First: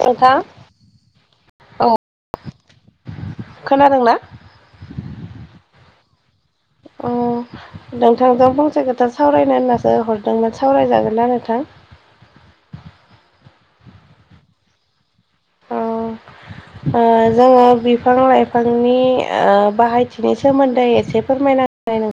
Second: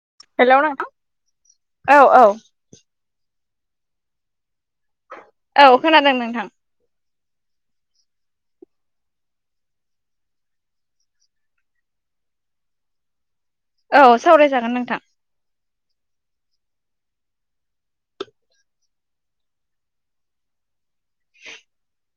खोन्था हेलौ नोंथां औ औ। खोनादोंना? औ खोनादों नोंथां। ओं नोंथांजों फंसे खोथा सावरायनो होननासो हरदोंमोन सावरायजागोनना नोंथां? औ सावरायजागोन नोंथां। औ ओ जोङो बिफां लाइफांनि ओ बाहायथिनि सोमोन्दै एसे से फोरमायना [unintelligible]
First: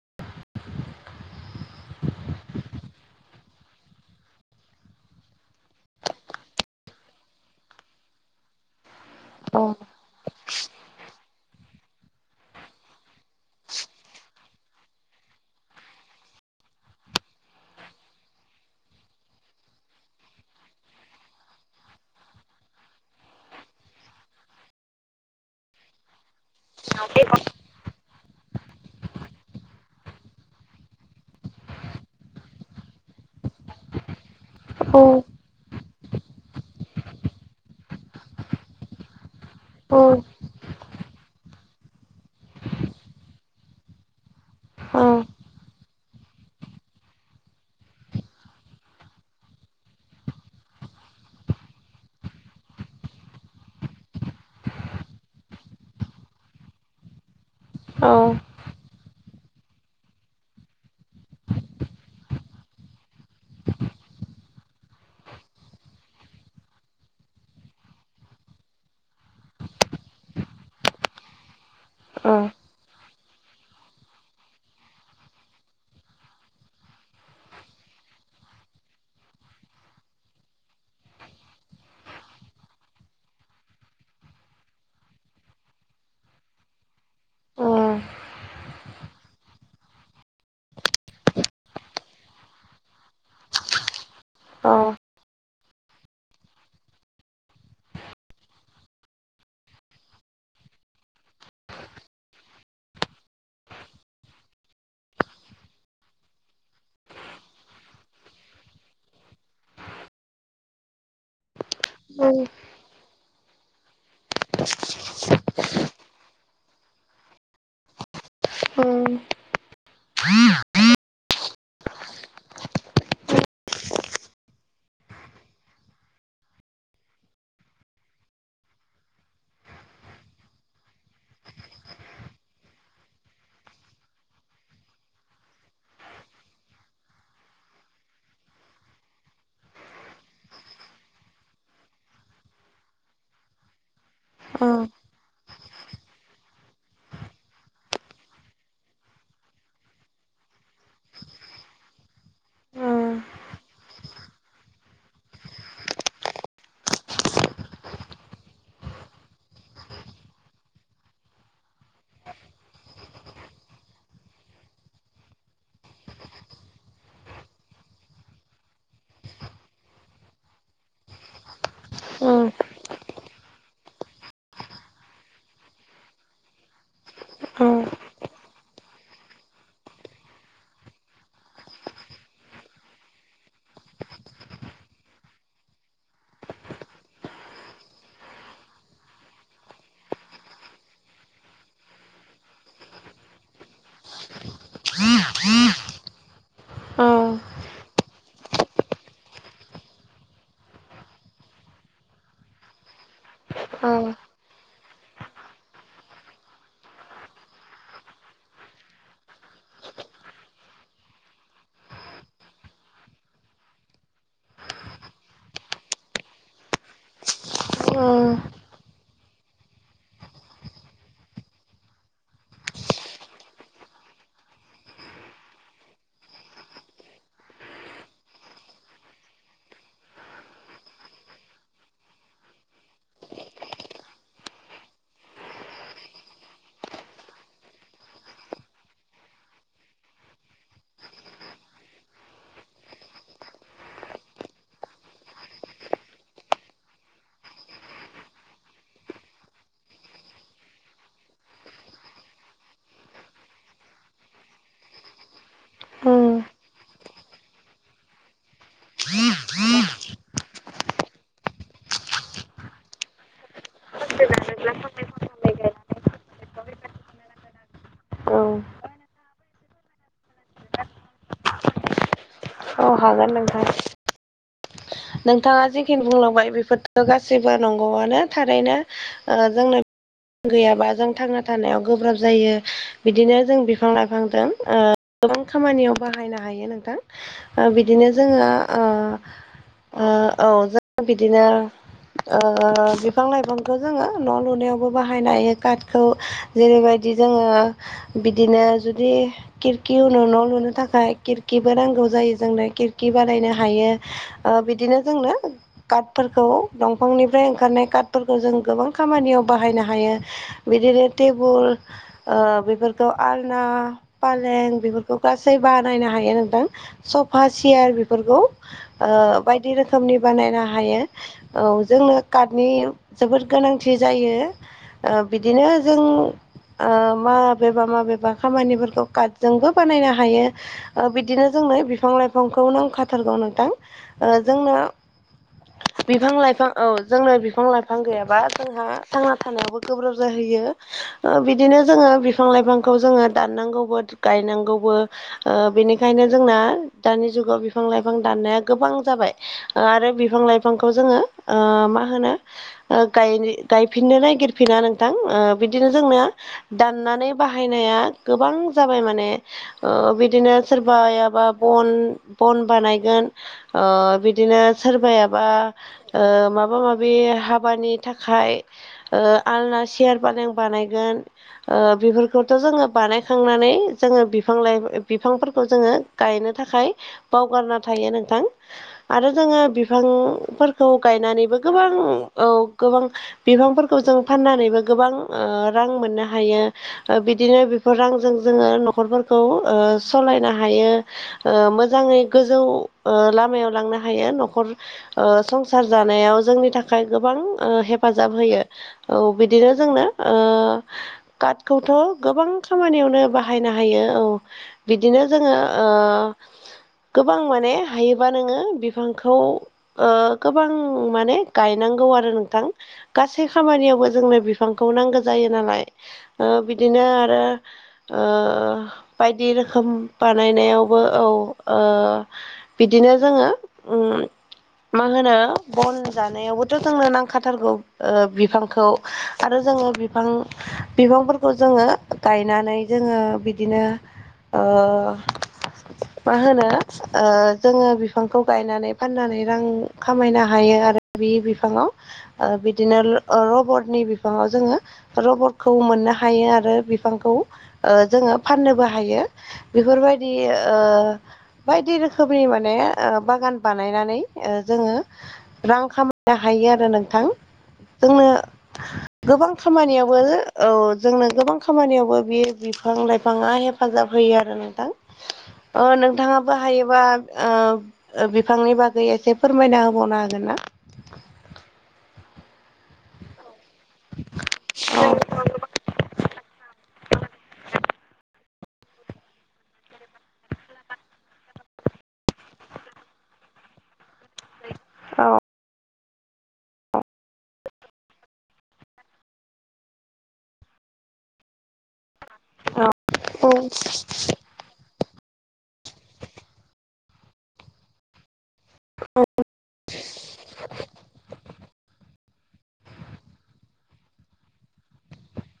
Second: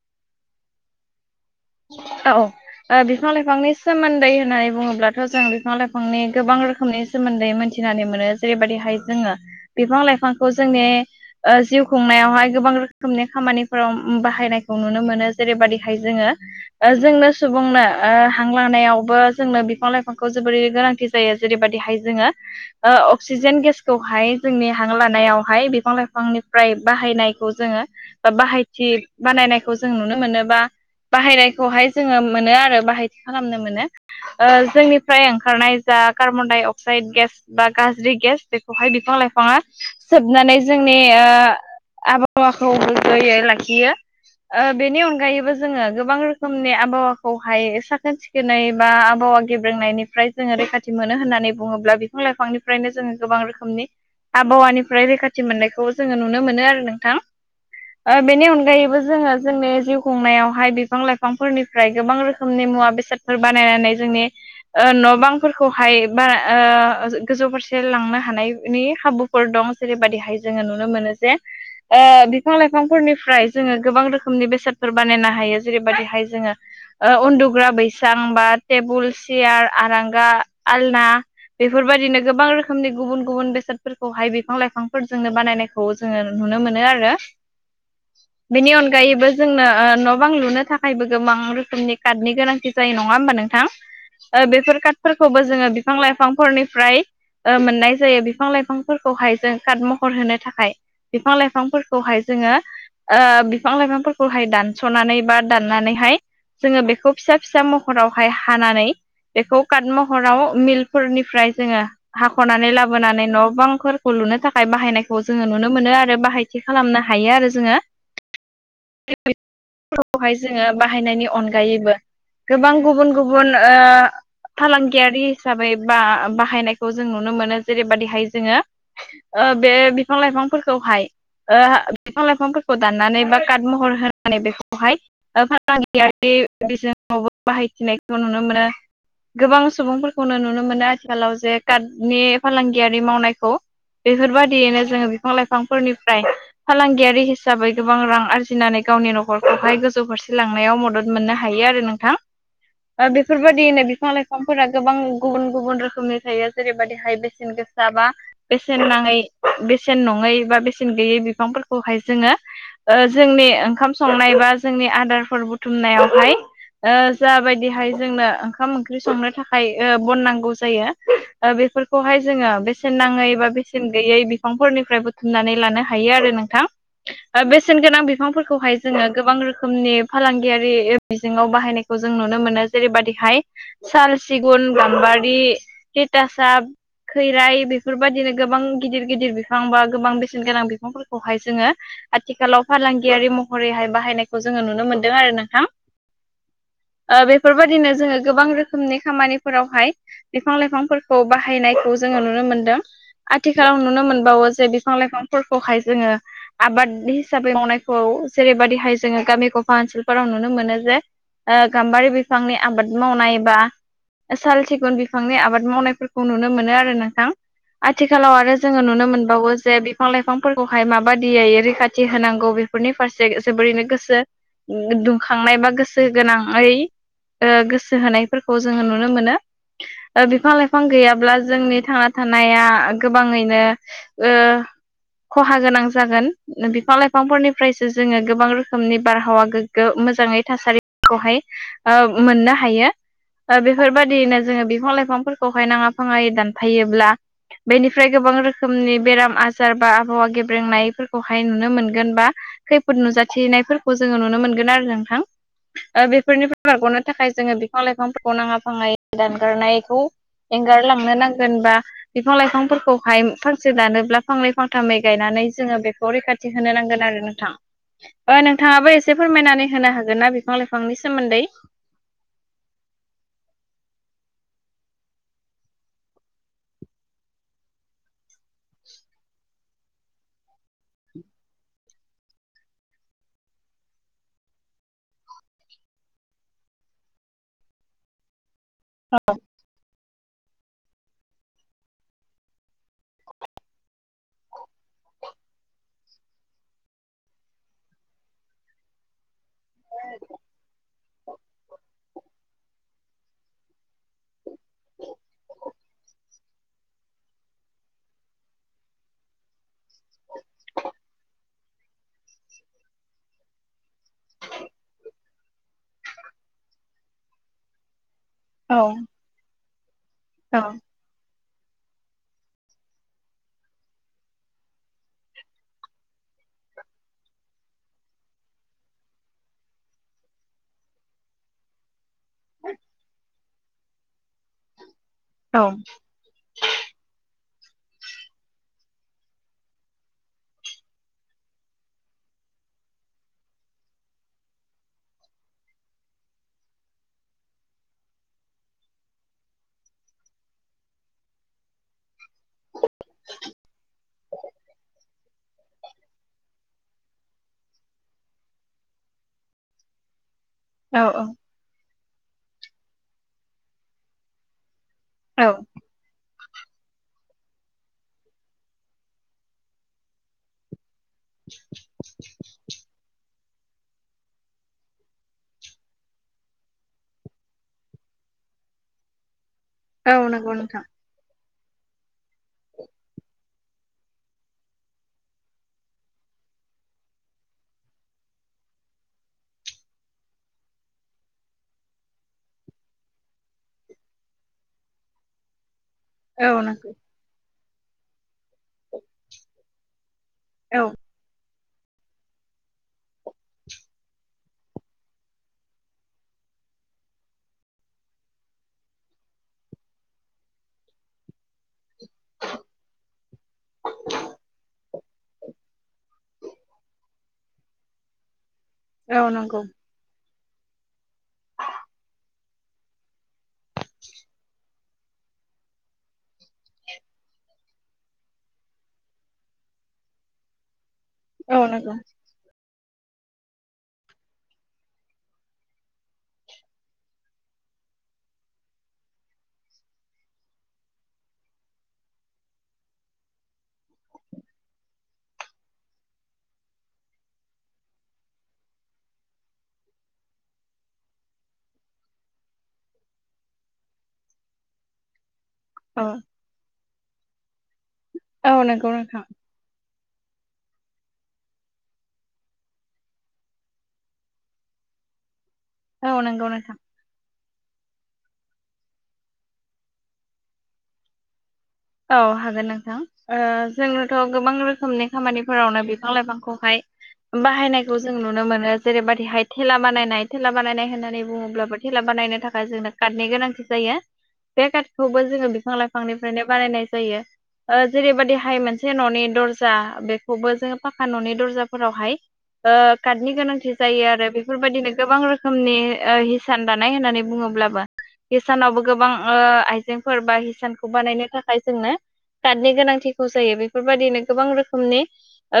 औ ओ बिफां लाइफांनि सोमोन्दै होननानै बुङोब्लाथ जों बिफां लाइफांनि गोबां रोखोमनि सोमोन्दै मोनथिनानै मोनो जेरैबायदिहाय जोङो औ बिफां लाइफांखौ जोंनि ओ जिउ खुंनायावहाय गोबां रोखोमनि खामानिफोराव बाहायनायखौ नुनो मोनो जेरैबायदिहाय जोङो ओ जोंनो सुबुंनो ओ हांलांनायावबो जोंनो बिफां लाइफांखौ जोबोरै गोनांथि जायो। जेरैबायदिहाय जोङो ओ अक्सिजेन गेसखौहाय जोंनि हां लानायावहाय बिफां लाइफांनिफ्राय बाहायनायखौ जोङो बाहायथि बानायनायखौ जों नुनो मोनो बा बाहायनायखौहाय जोङो मोनो आरो बाहायथि खालामनो मोनो ओ औ जोंनिफ्राय ओं खारनाय जा कार्बन डाइ अक्साइड गेस बा गाज्रि गेस बेखौहाय बिफां लाइफाङा सोबनानै जोंनि ओ आबहावाखौ गोगोयै लाखियो ओ औ बेनि अनगायैबो जोङो गोबां रोखोमनि आबहावाखौहाय साखोन सिखोनै बा आबहावा गेब्रेंनायनिफ्राय जोङो रैखाथि मोनो होननानै बुङोब्ला बिफां लाइफांनिफ्रायनो जोङो गोबां रोखोमनि आबहावानिफ्राय रैखाथि मोननायखौ जोङो नुनो मोनो आरो नोंथां। ओ बेनि अनगायैबो जोङो जोंनि जिउ खुंनायावहाय बि बिफां लाइफांफोरनिफ्राय गोबां रोखोमनि मुवा बेसादफोर बानायनानै जोंनि ओ न' बांफोरखौहाय बारा ओ गोजौ फारसे लांनो हानायनि खाबु फोर दं जेरैबायदिहाय जोङो नुनो मोनो जे ओ औ बिफां लाइफांफोरनिफ्राय जोङो गोबां रोखोमनि बेसादफोर बानायनो हायो। जेरैबायदिहाय जोङो उन्दुग्रा बैसां बा टेबोल सियार आरांगा आलना। बेफोरबायदिनो गोबां रोखोमनि गुबुन गुबुन बेसादफोरखौहाय बिफां लाइफांफोरजोंनो बानायनाय खौ जोङो नुनो मोनो आरो ओ बेनि अनगायैबो जोंनो ओ न' बां लुनो। नि थाखायबो गोबां रोखोमनि कार्डनि गोनांथि जायो नङा होमबा नोंथां। ओ औ बेफोर काटफोरखौबो जोङो बिफां लाइफांफोरनिफ्राय ओ मोननाय जायो बिफां लाइफांफोरखौहाय जों कार्ट महर होनो थाखाय। बिफां लाइफांफोरखौहाय जोङो ओ बिफां लाइफांफोरखौहाय दानस'नानै बा दाननानैहाय जोङो बेखौ फिसा फिसा महरावहाय हानानै बेखौ काट महराव मिल्क फोरनिफ्राय जोङो हाख'नानै लाबोनानै न' बां फोरखौ लुनो थाखाय बाहायनायखौ जोङो नुनो मोनो आरो बाहायथि खालामनो हायो आरो जोङो। [unintelligible] [unintelligible] खौहाय जोङो बाहायनायनि अनगायैबो गोबां गुबुन गुबुन ओ फालांगियारि हिसाबै बा बाहायनायखौ जों नुनो मोनो जेरैबादिहाय जोङो ओ बे बिफां लाइफांफोरखौहाय ओ बिफां लाइफांफोरखौ दाननानै बा काट महर होनानै बेखौ बेवहाय फालांगियारि बिजोङावबो बाहायथिनायखौ नुनो मोनो। गोबां सुबुंफोरखौनो नुनो मोनो आथिखालाव जे काटनि फालांगियारि मावनायखौ। बेफोरबाद दियैनो जोङो बिफां लाइफांफोरनिफ्राय फालांगियारि हिसाबै गोबां रां आरजिनानै गावनि न'खर बेवहाय गोजौ फारसे लांनायाव मदद मोननो हायो आरो नोंथां। बेफोरबायैदिनो बिफां लाइफांफोरा गोबां गुबुन गुबुन रोखोमनि थायो जेरैबादिहाय बेसेन गोस साबा बेसेन नाङै बेसेन नङै बा बेसेन गैयै बिफांफोरखौहाय जोङो ओ जोंनि ओंखाम संनाय बा जोंनि आदारफोर बुथुमनायावहाय ओ जाबायदिहाय जोंनो ओंखाम ओंख्रि संनो थाखाय ओ बन नांगौ जायो ओ बेफोर औ खौहाय जोङो बेसेन नाङै बा बेसेन बेसेन गैयै बिफांफोरनिफ्राय बुथुमनानै लानो हायो आरो नोंथां ओ बेसेन गोनां बिफांफोर खौहाय जोङो गोबां रोखोमनि फालांगियारि बिजोङाव बाहायनायखौ जों नुनो मोनो जेरैबादिहाय साल सिगुन गाम्बारि टितासाब खैराइ बेफोरबायदिनो गोबां गिदिर गिदिर बिफां बा गोबां बेसेन गोनां बिफांफोरखौहाय जोङो आथिखालाव फालांगियारि महरैहाय बाहायनायखौ जोङो नुनो मोनदों आरो नोंथां। ओ बेफोरबादिनो जोङो गोबां रोखोमनि खामानिफोरावहाय बिफां लाइफांफोरखौ बाहायनायखौ जोङो नुनो मोनदों। आथिखालाव औ नुनो मोनबावो जे बिफां लाइफांफोरखौहाय जोङो आबाद हिसाबै मावनायखौ जेरैबादिहाय जोङो गामि गफा ओनसोलफोराव नुनो मोनो जे ओ गाम्बारि बिफांनि आबाद मावनाय बा साल सिगुन बिफांनि आबाद मावनायफोरखौ नुनो मोनो आरो नोंथां आथिखालाव आरो जोङो नुनो मोनबावो जे बिफां लाइफांफोरखौहाय माबादियै रैखाथि होनांगौ बेफोरनि फारसे जोबोरैनो गोसो दुंखांनाय बा गोसो गोनाङै ओ गोसो होनायफोरखौ जोङो नुनो मोनो। ओ बिफां लाइफां गैयाब्ला जोंनि थांना थानाया गोबाङैनो ओ खहा गोनां जागोन बिफां लाइफांफोरनि फ्रायसो जोङो गोबां रोखोमनि बारहावा गोग्गो मोजाङै थासारिखौहाय ओ मोननो हायो। ओ बेफोरबायदियैनो जोङो बिफां लाइफांफोरखौहाय नाङा फाङायै दानफायोब्ला बेनिफ्राय गोबां रोखोमनि बेराम आजार बा आबहावा गेब्रेंनायफोरखौहाय नुनो मोनगोन बा खैफोद नुजाथिनायफोरखौ जोङो नुनो मोनगोन आरो नोंथां ओ औ बेफोरनिफ्राय बारग'नो थाखाय जोङो बिफां लाइफांफोरखौ नाङा फाङायै दानगारनायखौ एंगारलांनो नांगोन बा बिफां लाइफांफोरखौहाय फांसे दानोब्ला फांनै फांथामै गायनानै जोङो बेखौ रैखाथि होनो नांगोन आरो नों नोंथां ओ नोंथाङाबो एसे फोरमायनानै होनो हागोन ना बिफां लाइफांनि सोमोन्दै? औ हागोन नोंथां। नोंथाङा जिखिनि बुंलांबाय बेफोरथ' गासैबो नंगौआनो थारैनो। जोंनो गैयाबा जों थांना थानायाव गोब्राब जायो। बिदिनो जों बिफां लाइफांजों ओ गोबां खामानियाव बाहायनो हायो नोंथां। ओ बिदिनो जोङो ओ ओ औ जों बिदिनो ओ बिफां लाइफांखौ जोङो न' लुनायावबो बाहायनो हायो काटखौ। जेरैबायदि जोङो बिदिनो जुदि खिरखि उनाव न' लुनो थाखाय खिरखिबो नांगौ जायो जोंनो खिरखि बानायनो हायो। ओ बिदिनो जोंनो काटफोरखौ दंफांनिफ्राय ओंखारनाय काटफोरखौ जों गोबां खामानियाव बाहायनो हायो। बिदिनो टेबुल ओ बेफोरखौ आलना पालें बेफोरखौ गासै बानायनो हायो नोंथां। सफा सियार बेफोरखौ औ ओ बायदि रोखोमनि औ बानायनो हायो। औ जोंनो काटनि जोबोद गोनांथि जायो। ओ बिदिनो जों ओ माबेबा माबेबा खामानिफोरखौ काटजोंबो बानायनो हायो। ओ बिदिनो जोंनो बिफां लाइफांखौ नांखाथारगौ नोंथां ओ जोंनो औ बिफां लाइफां औ जोंनो बिफां लाइफां गैयाबा जोंहा थांना थानायावबो गोब्राब जाहैयो। ओ बिदिनो जोङो बिफां लाइफांखौ जोङो दाननांगौबो गायनांगौबो। ओ बेनिखायनो जोंना दानि जुगाव बिफां लाइफां दाननाया गोबां जाबाय ओ आरो बिफां लाइफांखौ जोङो ओ मा होनो ओ गायनो गायफिननो नागिरफिना नोंथां ओ बिदिनो जोंनो दाननानै बाहायनाया गोबां जाबाय माने ओ बिदिनो औ सोरबायाबा बन बन बानायगोन ओ बिदिनो सोरबाया बा औ ओ माबा माबि हाबानि थाखाय ओ आलना सियार पालें बानायगोन ओ बेफोर खौथ' जोङो बानायखांनानै जोङो बिफां लाइ बिफांफोरखौ जोङो गायनो थाखाय बावगारना थायो नोंथां आरो जोङो औ नंगौ नोंथां बिफांफोरखौ गायनानैबो गोबां औ गोबां बिफांफोरखौ जों फाननानैबो गोबां ओ रां मोननो हायो। ओ बिदिनो बेफोर रांजों जोङो न'खरफोरखौ ओ सलायनो हायो। ओ मोजाङै गोजौ ओ लामायाव लांनो हायो न'खर ओ संसार जानायाव औ जोंनि नंगौ थाखाय गोबां ओ हेफाजाब होयो औ बिदिनो जोंनो ओ औ काटखौथ' गोबां खामानियावनो बाहायनो हायो औ बिदिनो जोङो ओ गोबां माने हायोबा नोङो बिफांखौ ओ गोबां माने गायनांगौ आरो नोंथां। गासै खामानियावबो जोंनो बिफांखौ नांगो जायो नालाय ओ बिदिनो आरो ओ औ बायदि नंगौ रोखोम बानायनायावबो औ ओ बिदिनो जोङो उम मा होनो बन जानायावबोथ' जोंनो नांखाथारगौ ओ बिफांखौ। आरो जोङो बिफां बिफांफोरखौ औ जोङो नंगौ गायनानै जोङो बिदिनो ओ मा होनो ओ जोङो बिफांखौ गायनानै फाननानै रां खामायनो हायो आरो बि बिफाङाव ओ बिदिनो ल-लर्बटनि बिफाङाव जोङो रबरखौ मोननो हायो आरो बिफांखौ जोङो फाननोबो हायो। बिफोरबायदि ओ बायदि रो खोमसि माने आ बागान बानायनानै आ जोङो रां औ खामायनो हायो आरो नोंथां जोंनो औ नंगौ नोंथां गोबां खामानियावबो औ जोंनो गोबां खामानियावबो बि बिफां लाइफाङा हेफाजाब होयो आरो नोंथां। ओ औ नंगौ नोंथाङाबो नोंथां। हायो बा उह ओ बिफांनि बागै एसे फोरमायना होबावनो हागोन ना? औ हागोन नोंथां ओ जोंनोथ' गोबां औ रोखोमनि खामानिफोरावनो बिफां लाइफांखौहाय बाहायनायखौ जों नुनो मोनो। जेरैबायदि हाय थेला बानायनाय थेला बानायनाय होननानै बुङोब्लाबो थेला बानायनो थाखाय जोंनो कारटनि गोनांथि जायो। [inaudible] बे कार्डखौबो जोङो बिफां लाइफांनिफ्रायनो बानायनाय जायो। ओ जेरैबदिहाय मोनसे न'नि दर्जा बेखौबो जोङो फाखा न'नि दर्जाफोरावहाय ओ औ कार्डनि गोनांथि जायो आरो बे बेफोरबायदिनो गोबां रोखोमनि ओ हिसान दानाय होननानै बुङोब्लाबो हिसानावबो गोबां ओ आइजेंफोर बा हिसानखौ बानायनो था खाय जोंनो कार्डनि गोनांथिखौ जायो बेफोरबायदिनो गोबां रोखोमनि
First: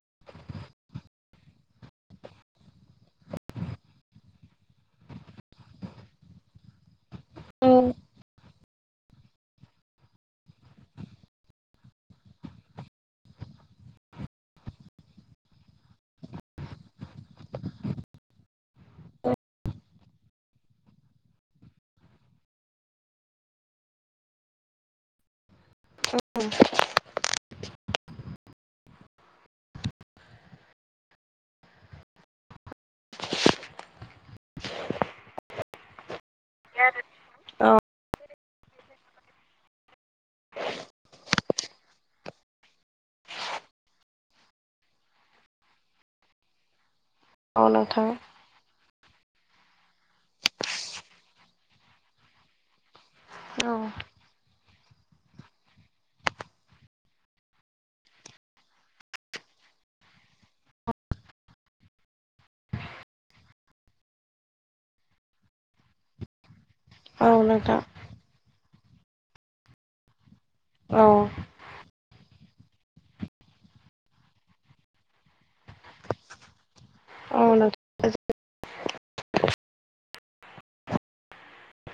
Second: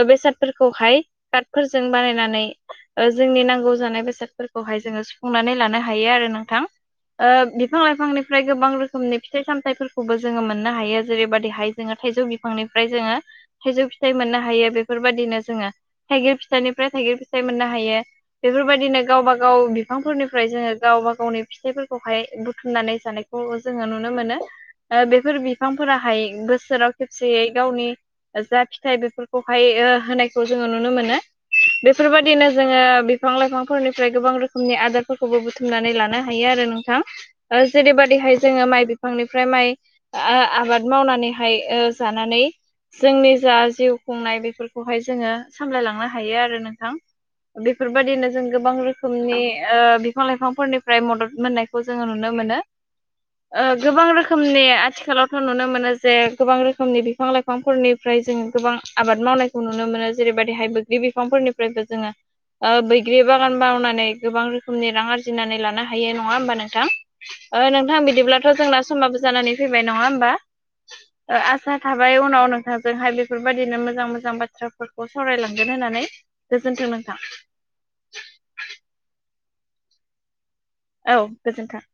ओ बेसादफोरखौहाय कार्टफोरजों बानायनानै ओ जोंनि नांगौ जानाय बेसादफोरखौहाय जोङो सुफुंनानै लानो हायो आरो नोंथां। ओ बिफां लाइफांनिफ्राय गोबां रोखोमनि फिथाइ सामथाइफोरखौबो जोङो मोन नो हायो जेरैबायदिहाय जोङो थाइजौ बिफांनिफ्राय जोङो थाइजौ फिथाइ मोननो हायो बेफोरबादिनो जोङो थाइगिर फिथाइनिफ्राय थाइगिर फिथाइ मोननो हायो। बेफोरबायदिनो गावबा गाव बिफांफोरनिफ्राय जोङो गावबा गावनि फिथाइफोरखौहाय बुथुमनानै जानाय खौ जोङो नुनो मोनो ओ बेफोर बि फांफोराहाय बोसोराव खेबसेयै गावनि जा फिथाइ बेफोरखौहाय ओ होनायखौ जोङो नुनो मोनो। बेफोरबादिनो जोङो बिफां लाइफांफोरनिफ्राय गोबां रोखोमनि आदारफोरखौबो बुथुमनानै लानो हायो आरो नोंथां ओ औ जेरैबादिहाय जोङो माइ बिफांनिफ्राय माइ आ आबाद मावनानैहाय ओ जानानै जोंनि जा जिउ खुंनाय बेफोरखौहाय जोङो सामलायलांनो हायो आरो नोंथां। औ नोंथां बेफोरबादिनो जों गोबां रोखोमनि ओ बिफां लाइफांफोरनिफ्राय मदद मोननायखौ जोङो नुनो मोनो। [inaudible] ओ गोबां रोखोमनि आथिखालाव नुनो मोनो जे गोबां रोखोमनि बिफां लाइफांफोरनिफ्राय जोङो गोबां आबाद मावनाय खौ नुनो मोनो जेरैबायदिहाय बो बि बिफांफोरनिफ्रायबो जोङो ओ बैग्रि बागान मावनानै गोबां रोखोमनि रां आरजिनानै लानो हायो नङा होमबा नोंथां। ओ नोंथां बिदिब्लाथ' जोंना समबाबो जानानै फैबाय नङा होमबा। औ आसा थाबाय उनाव नोंथांजोंहाय बेफोरबायदिनो मोजां मोजां बाथ्राफोरखौ सावरायलांगोन होननानै। गोजोन्थों नों औ नोंथां। औ गोजोन्थों।